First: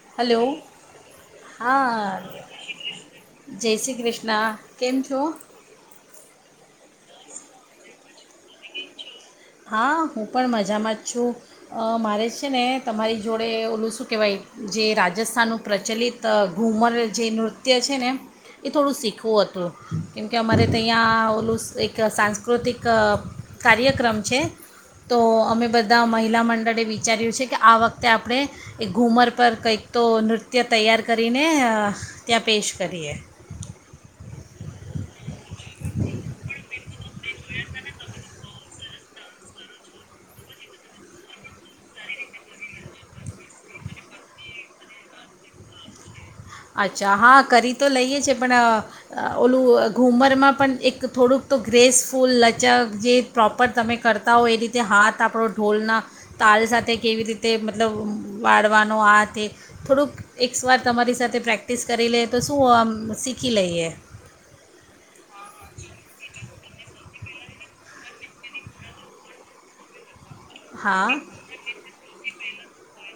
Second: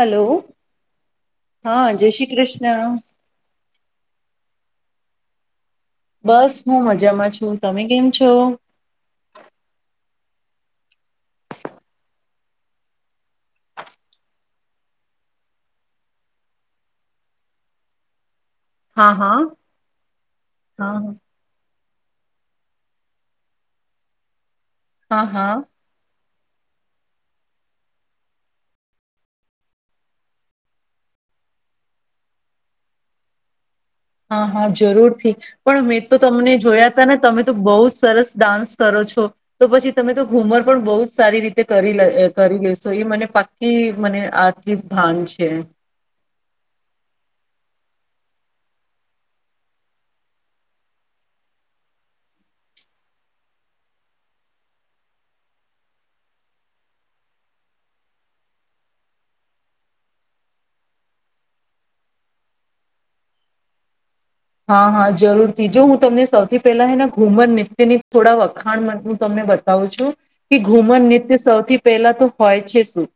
Hello હાલો, હા, જય શ્રી કૃષ્ણ, જય શ્રી કૃષ્ણ. કેમ છો? બસ હું મજામાં છું. તમે કેમ છો હા. હું પણ મજામાં જ છું. અ મારે છે ને તમારી જોડે ઓલું શું કેવાય જે રાજસ્થાનનું પ્રચલિત ઘૂમર જે નૃત્ય છે ને એ થોડું હા હા શીખવું હા હતું, કેમ કે અમારે તહીંયા ઓલું સ એક ક સાંસ્કૃતિક કાર્યક્રમ છે. તો હા હા અમે બધા અમાય મહિલા મંડળે વિચાર્યું છે, કે આ વખતે આપણે એક ઘૂમર પર કંઈક તો નૃત્ય તૈયાર કરીને અ ત્યાં પેશ કરીએ. હા, હા, જરૂરથી, પણ મેં તો તમને જોયા તા ને તમે તો બહુ જ સરસ ડાન્સ કરો છો. તો પછી તમે તો ઘુમર પણ બહુ જ સારી રીતે કરી લે કરી લેશો, એ મને પાક્કી મને આથી ભાન છે. અચ્છા હા કરી તો લઈએ છે, પણ અ અ ઓલું ઘૂમરમાં પણ એક થોડુંક તો ગ્રેસફૂલ લચક જે પ્રોપર તમે કરતા હો એ રીતે હાથ આપણો ઢોલના તાલ સાથે કેવી રીતે મતલબ વાળવાનો આ તે થોડુંક એકસ્વાત તમારી સાથે પ્રેક્ટિસ કરી લે, તો શું આમ શીખી લઈએ. હા હા, જરૂરથી, જો હું તમને સૌથી પહેલા હે ને ઘુમર નૃત્યના થોડા વખાણ હું તમને બતાવું છું. કે ઘુમર હા નૃત્ય સૌથી પહેલા તો હોય છે શું?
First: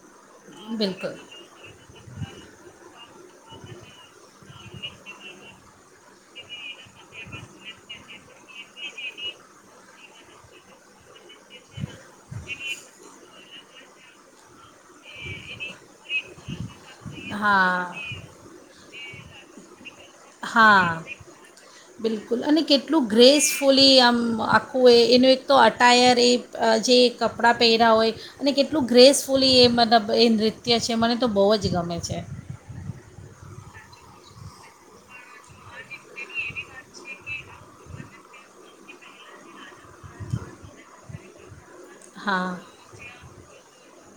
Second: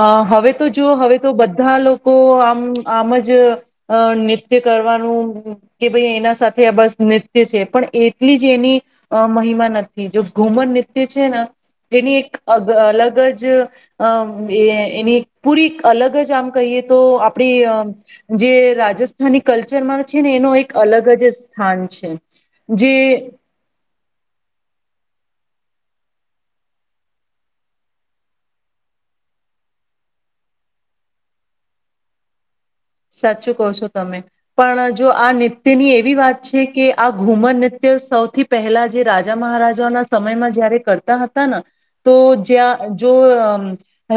અ હવે તો જો, બિલકુલ હવે તો બધા લોકો આમ આમ જ અ નૃત્ય કરવાનું કે ભાઈ એના સાથે આ બસ નૃત્ય છે, પણ એટલી જ એની મહિમા નથી. જો ઘુમર નૃત્ય છે ને તેની એક અલગ જ જ અમ એ એની પૂરી અલગ જ આમ કહીએ તો આપડી હા જે રાજસ થાની કલ્ચરમાં છે ને એનો એક હા, અલગ જ સ્થાન છે બિલકુલ અને જે કેટલું ગ્રેસફુલી આમ આખૂ એય એનું એક તો અટાયર એ જે કપડાં પહેર્યાં હોય અને કેટલું ગ્રેસફુલી એ મતલબ એ નૃત્ય છે મને તો બહુ જ ગમે છે. સાચું કહ છો, તમે પણ જો આ નૃત્યની એવી વાત છે કે, આ ઘુમર નૃત્ય સૌથી પહેલા જે રાજા મહારાજાઓના સમયમાં જયારે કરતા હતા ને તો, હા જ્યાં જો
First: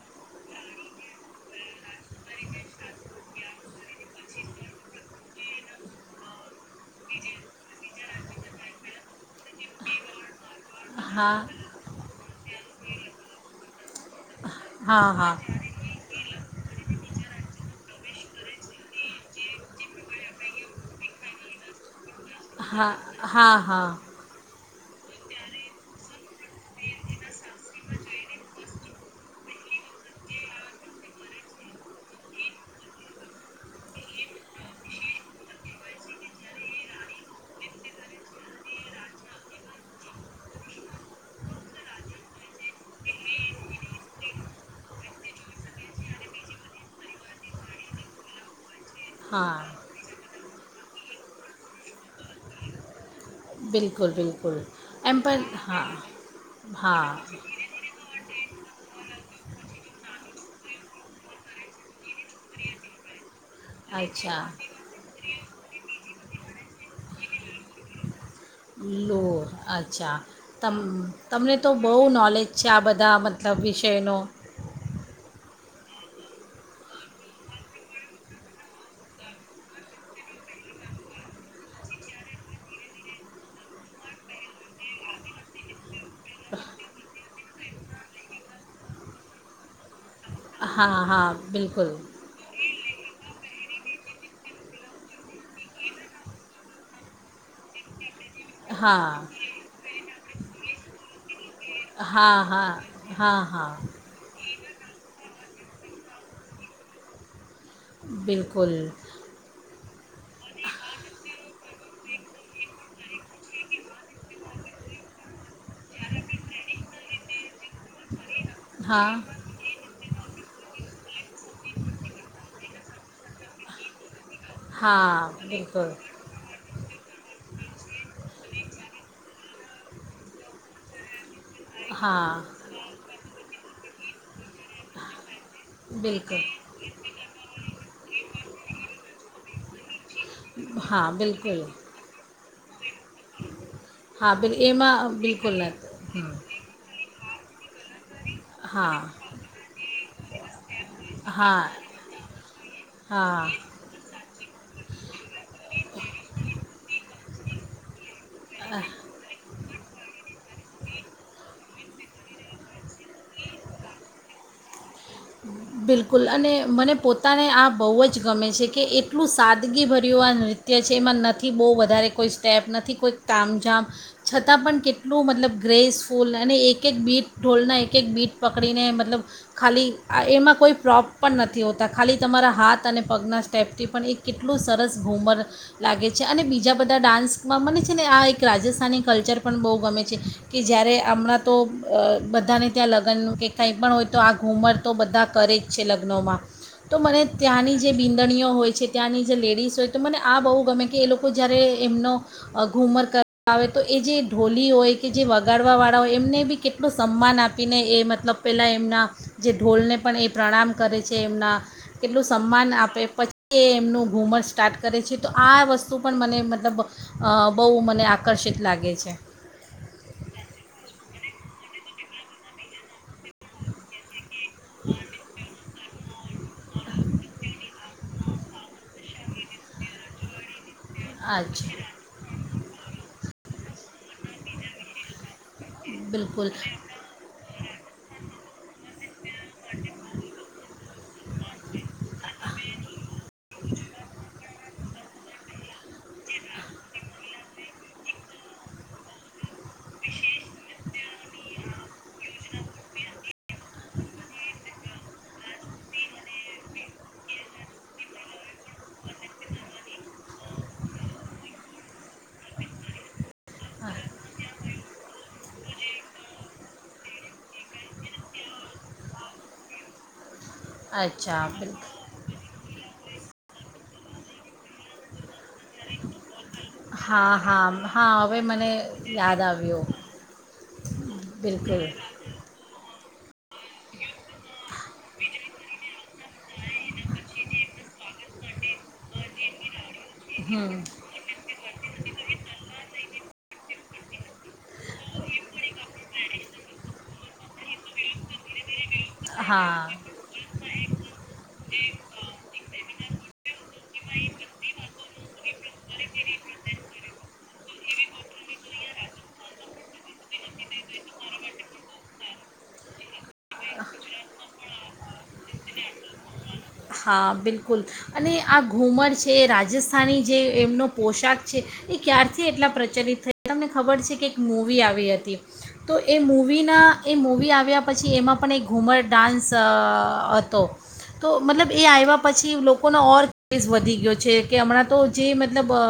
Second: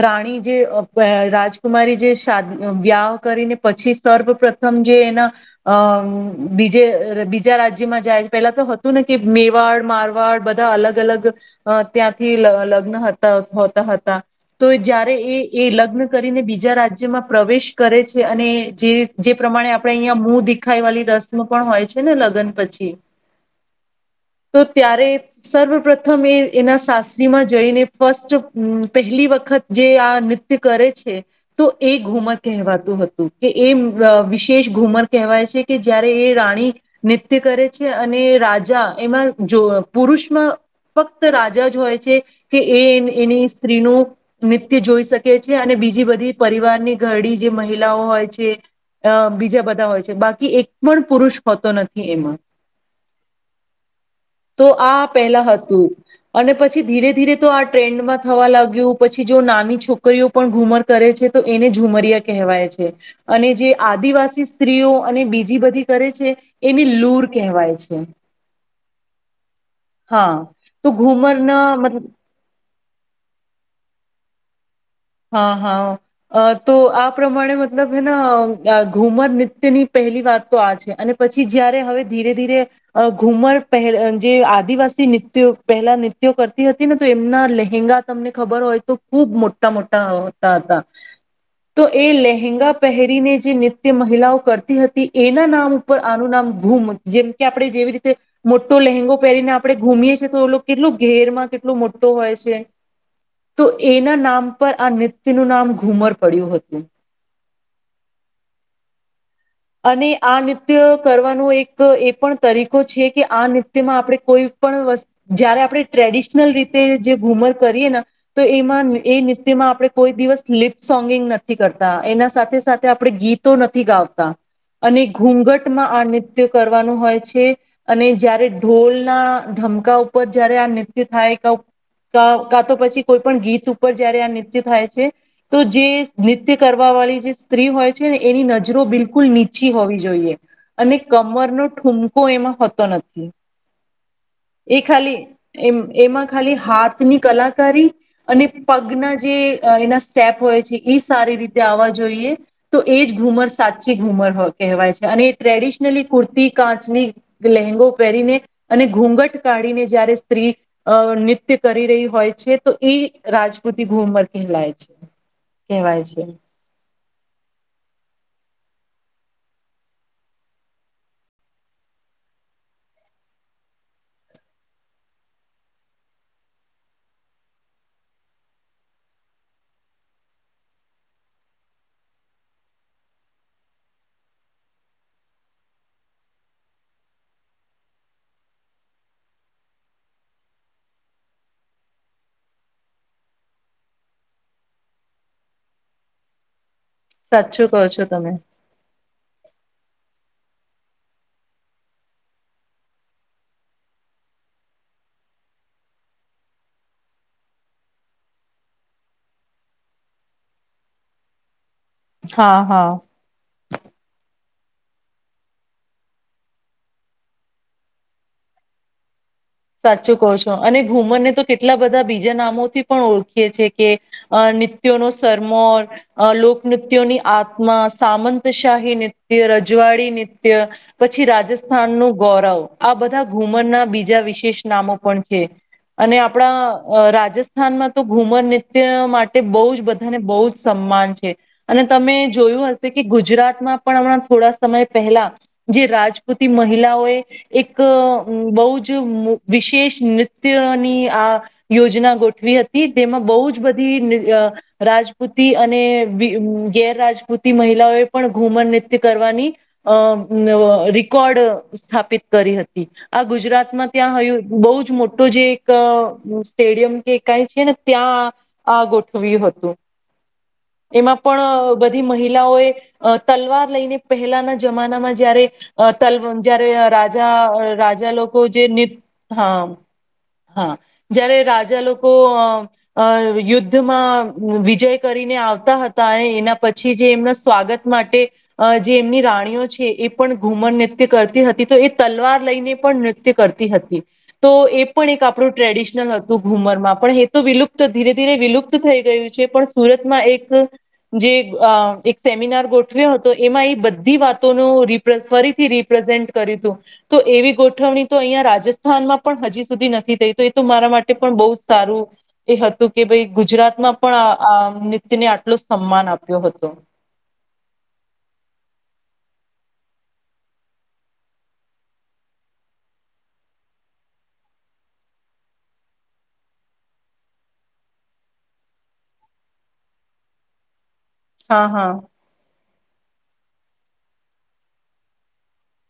રાણી જે અ રાજકુમારી જે શાદ જે વ્યાહ કરીને પછી સર્વ પ્રથમ જે એના બીજ બીજા રાજ્યમાં જાય પેલા તો હતું ને કે, મેવાડ, મારવાડ બધ અલગ અલગ હા ત્યાંથી લગ્ન હોતા હતા તો હા જયારે હા એ એ લગ્ન કરીને બીજા રાજ્યમાં પ્રવેશ કરે છે અને જે, જે પ્રમાણે આપડે અહીંયા મુંહદિખાઈ વાલી રસ્મ પણ હોય છે. છે ને લગન હા પછી. હા હા ત્યારે, સર્વ પ્રથમ એ એના સાસરીમાં જઈને ફસ્ટ જો પહેલી વખત જે આ નૃત્ય કરે છે તો એ ઘુમર કહેવાતું હતું. તું, એ વિશેષ ઘૂમર કહેવાય છે, કે જયારે એ રાણી નૃત્ય કરે છે, અને રાજા એમાં જો પુરુષમાં ફક્ત રાજા જ હોય છે, કે એ એની સ્ત્રીનું નૃત્ય જોઈ શકે છે, અને બીજી બધી પરિવારની ઘરડી જે મહિલા લાઓ હોય છે અ, બીજા બધા હા હોય છે. બાકી કી એક પણ પુરુષ હોતો નથી એમાં. બિલકુલ બિલકુલ તો આ એમ પેલા પણ હતું, હા અને પછી ધીરે હા ધીરે તો આ ટ્રેન્ડમાં થવા લાગ્યું પછી જો નાની છોકરીઓ પણ ઘૂમર કરે છે, તો એને ઝુમર્યા કહેવાય છે. છે. અને જે અચ્છા આદિવાસી સ્ત્રીઓ અને બીજી બધી કરે છે, એને લૂર કહેવાય છે લો, અચ્છા, હા તમ તો તમને ઘુમરના તો બહુ મતલબ નોલેજ છે, આ બધા મતલબ વિષયનો હ, હા. તો આ પ્રમાણે મતલબ હૈ ના, ઘૂમર નૃત્યની પહેલી વાત તો આ છે. અને પછી જયારે હવે ધીરે ધીરે ઘુમર પહે જે આદિવાસી નૃત્યો પહેલા નૃત્યો કરતી હતી ને તો એમના લહેંગા તમને ખબર હોય તો ખૂબ મો ટા મોટ્ટા હોય હતા હા હા તો બિલકુલ એ લહેંગા પહેરીને જે નૃત્ તે મહિલાઓ કરતી હતી એના નામ ઉપર આનું નામ ઘૂમ, જેમ કે આપણે જેવી રીતે મોટ્ટો હા લહેંગો પહેરીને આપણે ઘૂમીએ છે તો ઓલો કેટલું ઘેરમાં કેટલો મોટ્ટો હોય હા છે, હા હા તો હા એના નામ નૃત્યનું નામ ઘુમર પડ્યું હતું. બિલકુલ. અને આ નૃત્ય કરવાનો એક એ પણ તરીકો છે, કે આ નૃત્યમાં આપણે કોઈ પણ વસ્તુ જયારે આપણે ટ્રેડિશનલ રીતે જે ઘુમર કરીએના તો એમાં એ હા નૃત્યમાં આપણે કોઈ દિવસ લિપ સોંગિંગ નથી કરતા એના સાથે સાથે આપણેે ગીતો નથી ગાવતા. અને હા બિલકુલ ઘૂંઘટમાં આ નૃત્ય કરવાનું હોય છે. અને જયારે ઢોલના ધમકા ઉપર જયારે આ નૃત્ય થાય કાવ હા કાતો પછી કોઈ પણ ગીત ઉપ ઉપર જ્યારે આ નૃત્ય થાય છે, તો જે બિલકુલ નૃત્ય કરવાવાળી જે સ્ત્રી હોય એની નજરો બિલ કુલ નીચી હોવી જ જોઈએ અને હા કમર બિલકુલ નો ઠૂમકો એમાં હોતો નથ હા બિલ એ ખાલી એમાં બિલકુલ એમ એમાં નથી ખાલી હાથ ની કલાકારી અને હા પગના જે અ એના સ્ટેપ હોય છે ઈ સારી રીતે હા આવવા જોઈએ તો એ જ ઘૂમર હા સા સાચી ઘુમર કહેવાય છે, અને ટ્રેડિશનલી કુર્તી કાચની લેંગો પહેરીને અને ઘૂંઘટ કાઢીને જયારે સ્ત્રી અ નૃત્ય કરી રહી હોય છે તો એ રાજપૂતિ ઘુમર કહેલાય છે. કહેવાય બિલકુલ છે અને મને પોતાને આ બવ જ ગમે છે કે એ કેટલું સાદગીભર્યું આ નૃત્ય છે એમાં નથી બહુ વધારે કોઈ સ્ટેપ નથી કોઈક તામજામ છતાં પણ કેટલું મતલબ ગ્રેસફૂલ અને એક-એક બીટ ઢોલના એક એક બીટ પકડીને મતલબ ખાલી આ એમાં કોઈ પ્રોપ પણ નથી હોતા ખાલી તમારા હાથ અને પગના સ્ટેપથી પણ એક કેટલું સરસ ઘૂમર લાગે છે અને બીજા બધા ડાન્સમાં મને છે ને આ એક રાજસ્થાની કલ્ચર પણ બહુ ગમે છે કે જ્યારે હમણાં તો અ બધાને ત્યાં લગ્નનું કે કાંઈ પણ હોય તો આ ઘૂમર તો બધા કરે જ છે લગ્નોમાં. તો મને સાચું ત્યાંની કહો જે છો તમે બીંદણીઓ હોય છે ત્યાંની જે લેડીઝ ય તો મને આ બહુ ગમે કે એ લોકો જ્યારે એમનો અ ઘૂમર કરવા આવે તો એ જે ઢોલી હોય કે જે વગાડવાવાળા હોય એમને બી કેટલો સન્માન આપીને એ મતલબ પહેલાં એમના જે ઢોલને પણ એ પ્રણામ કરે છે એમના. કેટલું હા સન્માન હા આપે પછી એમનું ઘુમસ સ્ટાર્ટ કરે છે તો આ વસ્તુ પણ મને મતલબ અ બહુ મને આકર્ષિત લાગે છે. સાચું કહો છો અને ઘુમરને તો કેટલા બધા બીજા નામોથી પણ ઓળ છે કે અ નિત્યો નો શરમોર અ લોકનૃત્યોની આત્મા, સામંતશાહી નૃત્ય, રજવાડી નૃત્ય. પછી રાજસ્થાન અચ્છા નું ગૌરવ આ બધા ઘુમરના બીજા જ વિશે. ષ નામો પણ છે અને બિલકુલ આપણા રાજસ્થાનમાં તો ઘુમર ને તે માટ તે બઉ જ બધાને બઉ જ સમ્માન છે અને તમે જોયું હશે કે ગુજરાતમાં પણ હમણાં થોડા સમય પહેલાં જે રાજપૂતી મહિલાઓએ એક અ બઉ જ વિશેષ નૃત્યની આ યોજના ગોઠવી હતી તેમાં બઉ જ જ બધી રાજપૂતી અને ગેર રાજપૂતી મહિલાઓએ પણ ઘુમર નૃત્ય કરવાની અ ન રીકોર્ડ સ્થાપિત કરી હતી. આ ગુજરાત માં ત્યાં હયુ. બઉ જ મોટો જે એક અ સ્ટેડિયમ કે કાઈ છે ને ત્યાં આ ગોઠવ્યું હતું. એમાં અચ્છા પણ બિલકુલ બધી મહિલાઓએ અ તલવાર લઈને પહેલાના જમાનામાં જયારે અ તલ જયારે રાજા હા હા અ હા રાજા લોકો હવે જે મને નૃ યાદ આવ્યું હા-હા જયારે રાજા બિલકુલ લોકો અ અ યુદ્ધ દ્ધ માં વિજય કરીને આવતા હતા અને એ એના પછી જે એમના સ્વાગત માટે અ જે એમની રાણીઓ છે એ પણ ઘુમર હમ નૃત્ય કરતી હતી તો એ તલવાર લઈને પણ નૃત્ય કરતી હતી. તો એ પણ એક આપણું ટ્રેડિશનલ હતું ઘુમરમાં પણ, એ તો વિલુપ્ત ધીરે-ધીરે વિલુપ્ત થઈ ગયું છે, હા પણ સુરતમાં એક જે અ એક સેમિનાર ગોઠવ્યો હતો એમાં એ બધી વાતોનો રિ ફરીથી રિપ્રેઝેન્ટ કર્યું તું, તો એવી ગોઠવણી તો અઈયા રાજસ્થ થાનમાં પણ હજી સુધી નથી થઈ, તો એ તો મારા માટે પણ બઉ સારું એ હતું કે ભઈ ગુજરાતમાં પણ આ આ નુત્યને આટલું સમ્માન આપ્યો હતો. હા બિલકુલ સ્થાની જે એમનો પોશાક છે એ ક્યારથી એટલા પ્રચલિત થયા તમને ખબર છે, કે એક મૂવી આવી અતી, તો એ મૂવીના એ મૂવી આવ્યા પછી એમાં પણે ઘૂમર ડાન્સ અઅઅ અતો. તો હા મતલબ એ હા આય્વા પછી લો લોકોનો ઓર [unintelligible] વધી ગયો છે કે અમણાં તો જે મતલબ અ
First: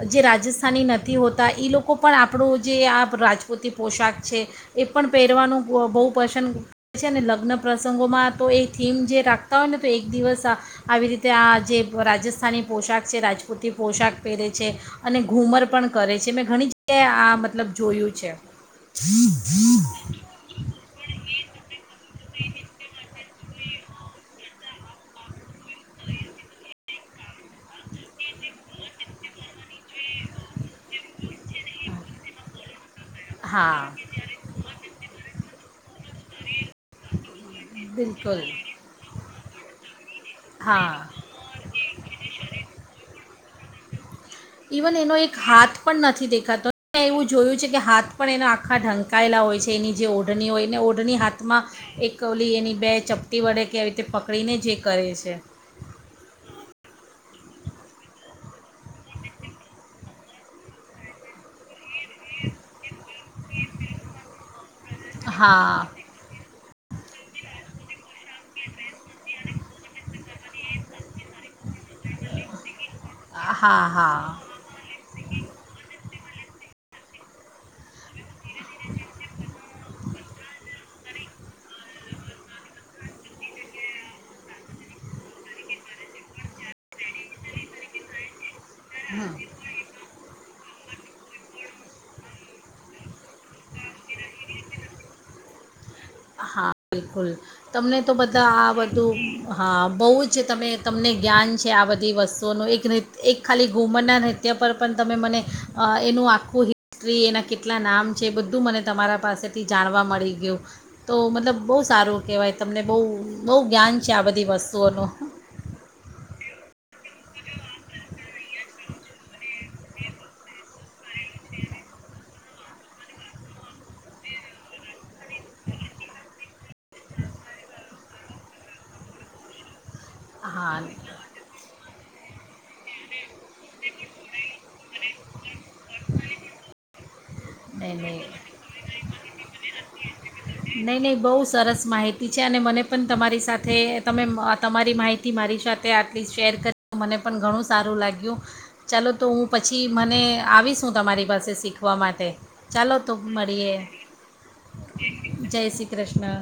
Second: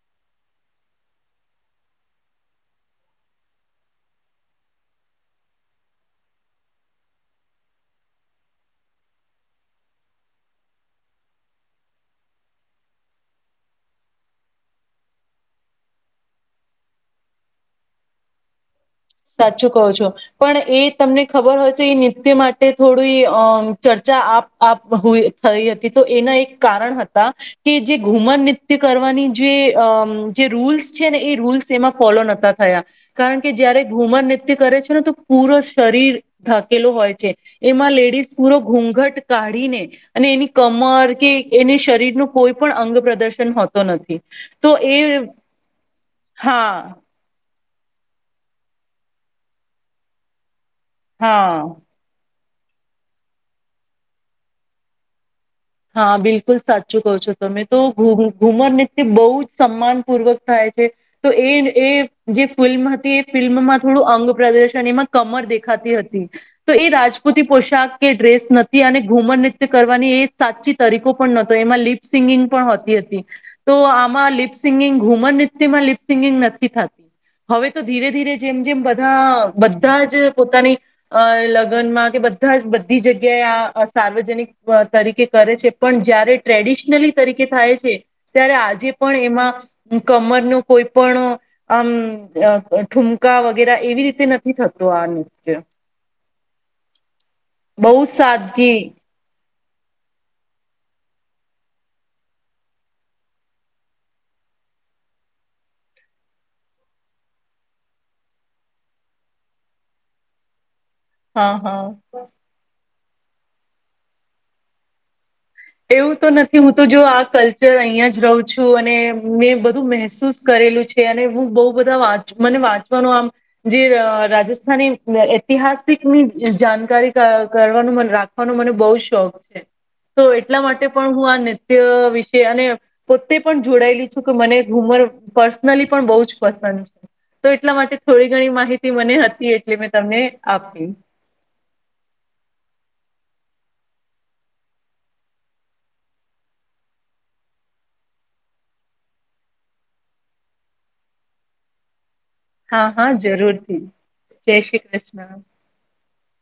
અ જે રાજસ્થાની નથી હોતા, એ લોકો પણ આપણું જે આ પ રાજપૂતી પોશાક છે એ પણ પેરવાનું બો બઉ પસંદ છેને લગ્ન પ્રસંગોમાં તો એ થીમ જે રાખતા હોય ને, તો એક દિવસ આ આવી રીતે આ જે રાજસ્થાની પોશાક છે રાજપૂતી પોશાક પહેરે છે અને ઘૂમર પણ કરે છે, મેં ઘણી જગ્યાએ આ મતલબ જોયું છે. સાચું કહો છો પણ એ તમને ખબર હોય તે નિત્ય માટે થોડું એ અ ચર્ચા આપ આપ હોય. થઈ અતી, તો એના એક કારણ હત તા કે જે ઘૂમર નિત્ય કરવાની જે અ અમ જે રૂલ્સ છે ને એ રૂલ્સ એમાં ફોલો નતા થયા, કારણ કે જયારે હા ઘૂમર નિત્ય કરે છે ને તો પૂરો શરીર થાકેલુ હોય છે, એમાં લેડીઝ બિલકુલ પૂરો ઘૂંઘટ કાઢીને અને એની હા કમર કે કેની શરીરનું કોઈ પણ અંગ પ્રદર્શન હો તો નથી તો ઇવન એ એનો એક હાથ પણ નથી દેખાતો, હા મે એવું જોયું છે. કે હાથ પણ એ આખા ઢંકાયેલા હોય છે, એની જે ઓઢની હોય નેઞઓઢની હાથમાં હા એક તે એની બે ચપટી વડે કે એવી રીતે પકડીને જ એ કરે છે. હાં, બિલકુલ સાચું કહો છો, તમે તો ઘુ ઘુમર નુત્ય બઉ જ સમ્માનપૂર્વક થાય છે તો એ એ જે ફિલ્મ હતી, એ ફિલ્મમાં થોડું અંગ પ્રદર્શન એમાં કમર હા દેખાતી હતી. તો એ રાજપૂતી પોશાક કે ડ્રેસ નથી અને ઘુમર નૃત્ય કરવાની એ સાચી તરીકો પણ નતો, એમાં લિપ સિંગિંગ પણ હોતી અતી, તો હા હા આમાં લિપ સિંગિંગ ઘુમર નિત્યમાં લિપ સિંગિંગ નથી થાત, હવે તો ધીરે ધીરે જેમ જેમ બધા બધા જ પોતાની અ લગનમાં કે બધા જ બધી જગ્યાએ આ અ સાર્વજનિક [unintelligible] તરીકે કરે છે પણ જયારે ટ્રેડિશનલી તરીકે થાય છે, ત્યારે આજે પણ હમ એમાં કમરનું કોઈ પણ આમ અ અ ઠુમકા વગેરા એવી રીતે નથી થતુ આ નુત્ય. હા બિલકુલ તમને તો બધા આ સાદગી બધું હા બહુ જ તમે તમને જ્ઞાન છે આ બધી વસ્તુઓનું એક નૃત્ય એક ખાલી ઘુમરના નૃત્ય પર પણ તમે મને એનું આખું હિસ્ટ્રી એના કેટલા નામ છે બધું મને તમારા પાસેથી જાણવા મળી ગયું. તો હા મતલબ બહુ હા સારું કેવાય તમને બહુ બહુ જ્ઞાન છે આ બધી વસ્તુઓનું એવું તો નથી હું તો જો આ કલ્ચર અહિયાં જ રહું છું અને મે બધું મહેસૂસ કરેલું છે. તે અને હું બહુ બધા વાત મને વાંચવાનો આમ જે અ રાજસ્થાની ઐતિહાસિકની જાણકારી કર કરવાનું મને રાખવાનો મને બહુ શોખ છે. તો એટલા હા માટે પણ હું આ નૃત્ય વી છે અને પોતે પણ જોડાયેલી શું કે મને ઘુમર પર્સ- નલી પણ બહુ જ પસંદ છે. તો એટલા નહીં માટે નહીં થોડી ઘણી માહિતી મને હતી, એટલે મેં તમને આપી. નહીં નહીં બહુ સરસ માહિતી છે અને મને પણ તમારી સાથે તમે તમારી માહિતી મારી સાથે આટલી શેર કરી મને પણ ઘણું સારું લાગ્યું. ચાલો તો હું પછી મને આવીશ હું તમારી પાસે શીખવા માટે. હા, ચાલો હા, તો મળીએ જરૂરથી. જય શ્રી કૃષ્ણ. જય શ્રી કૃષ્ણ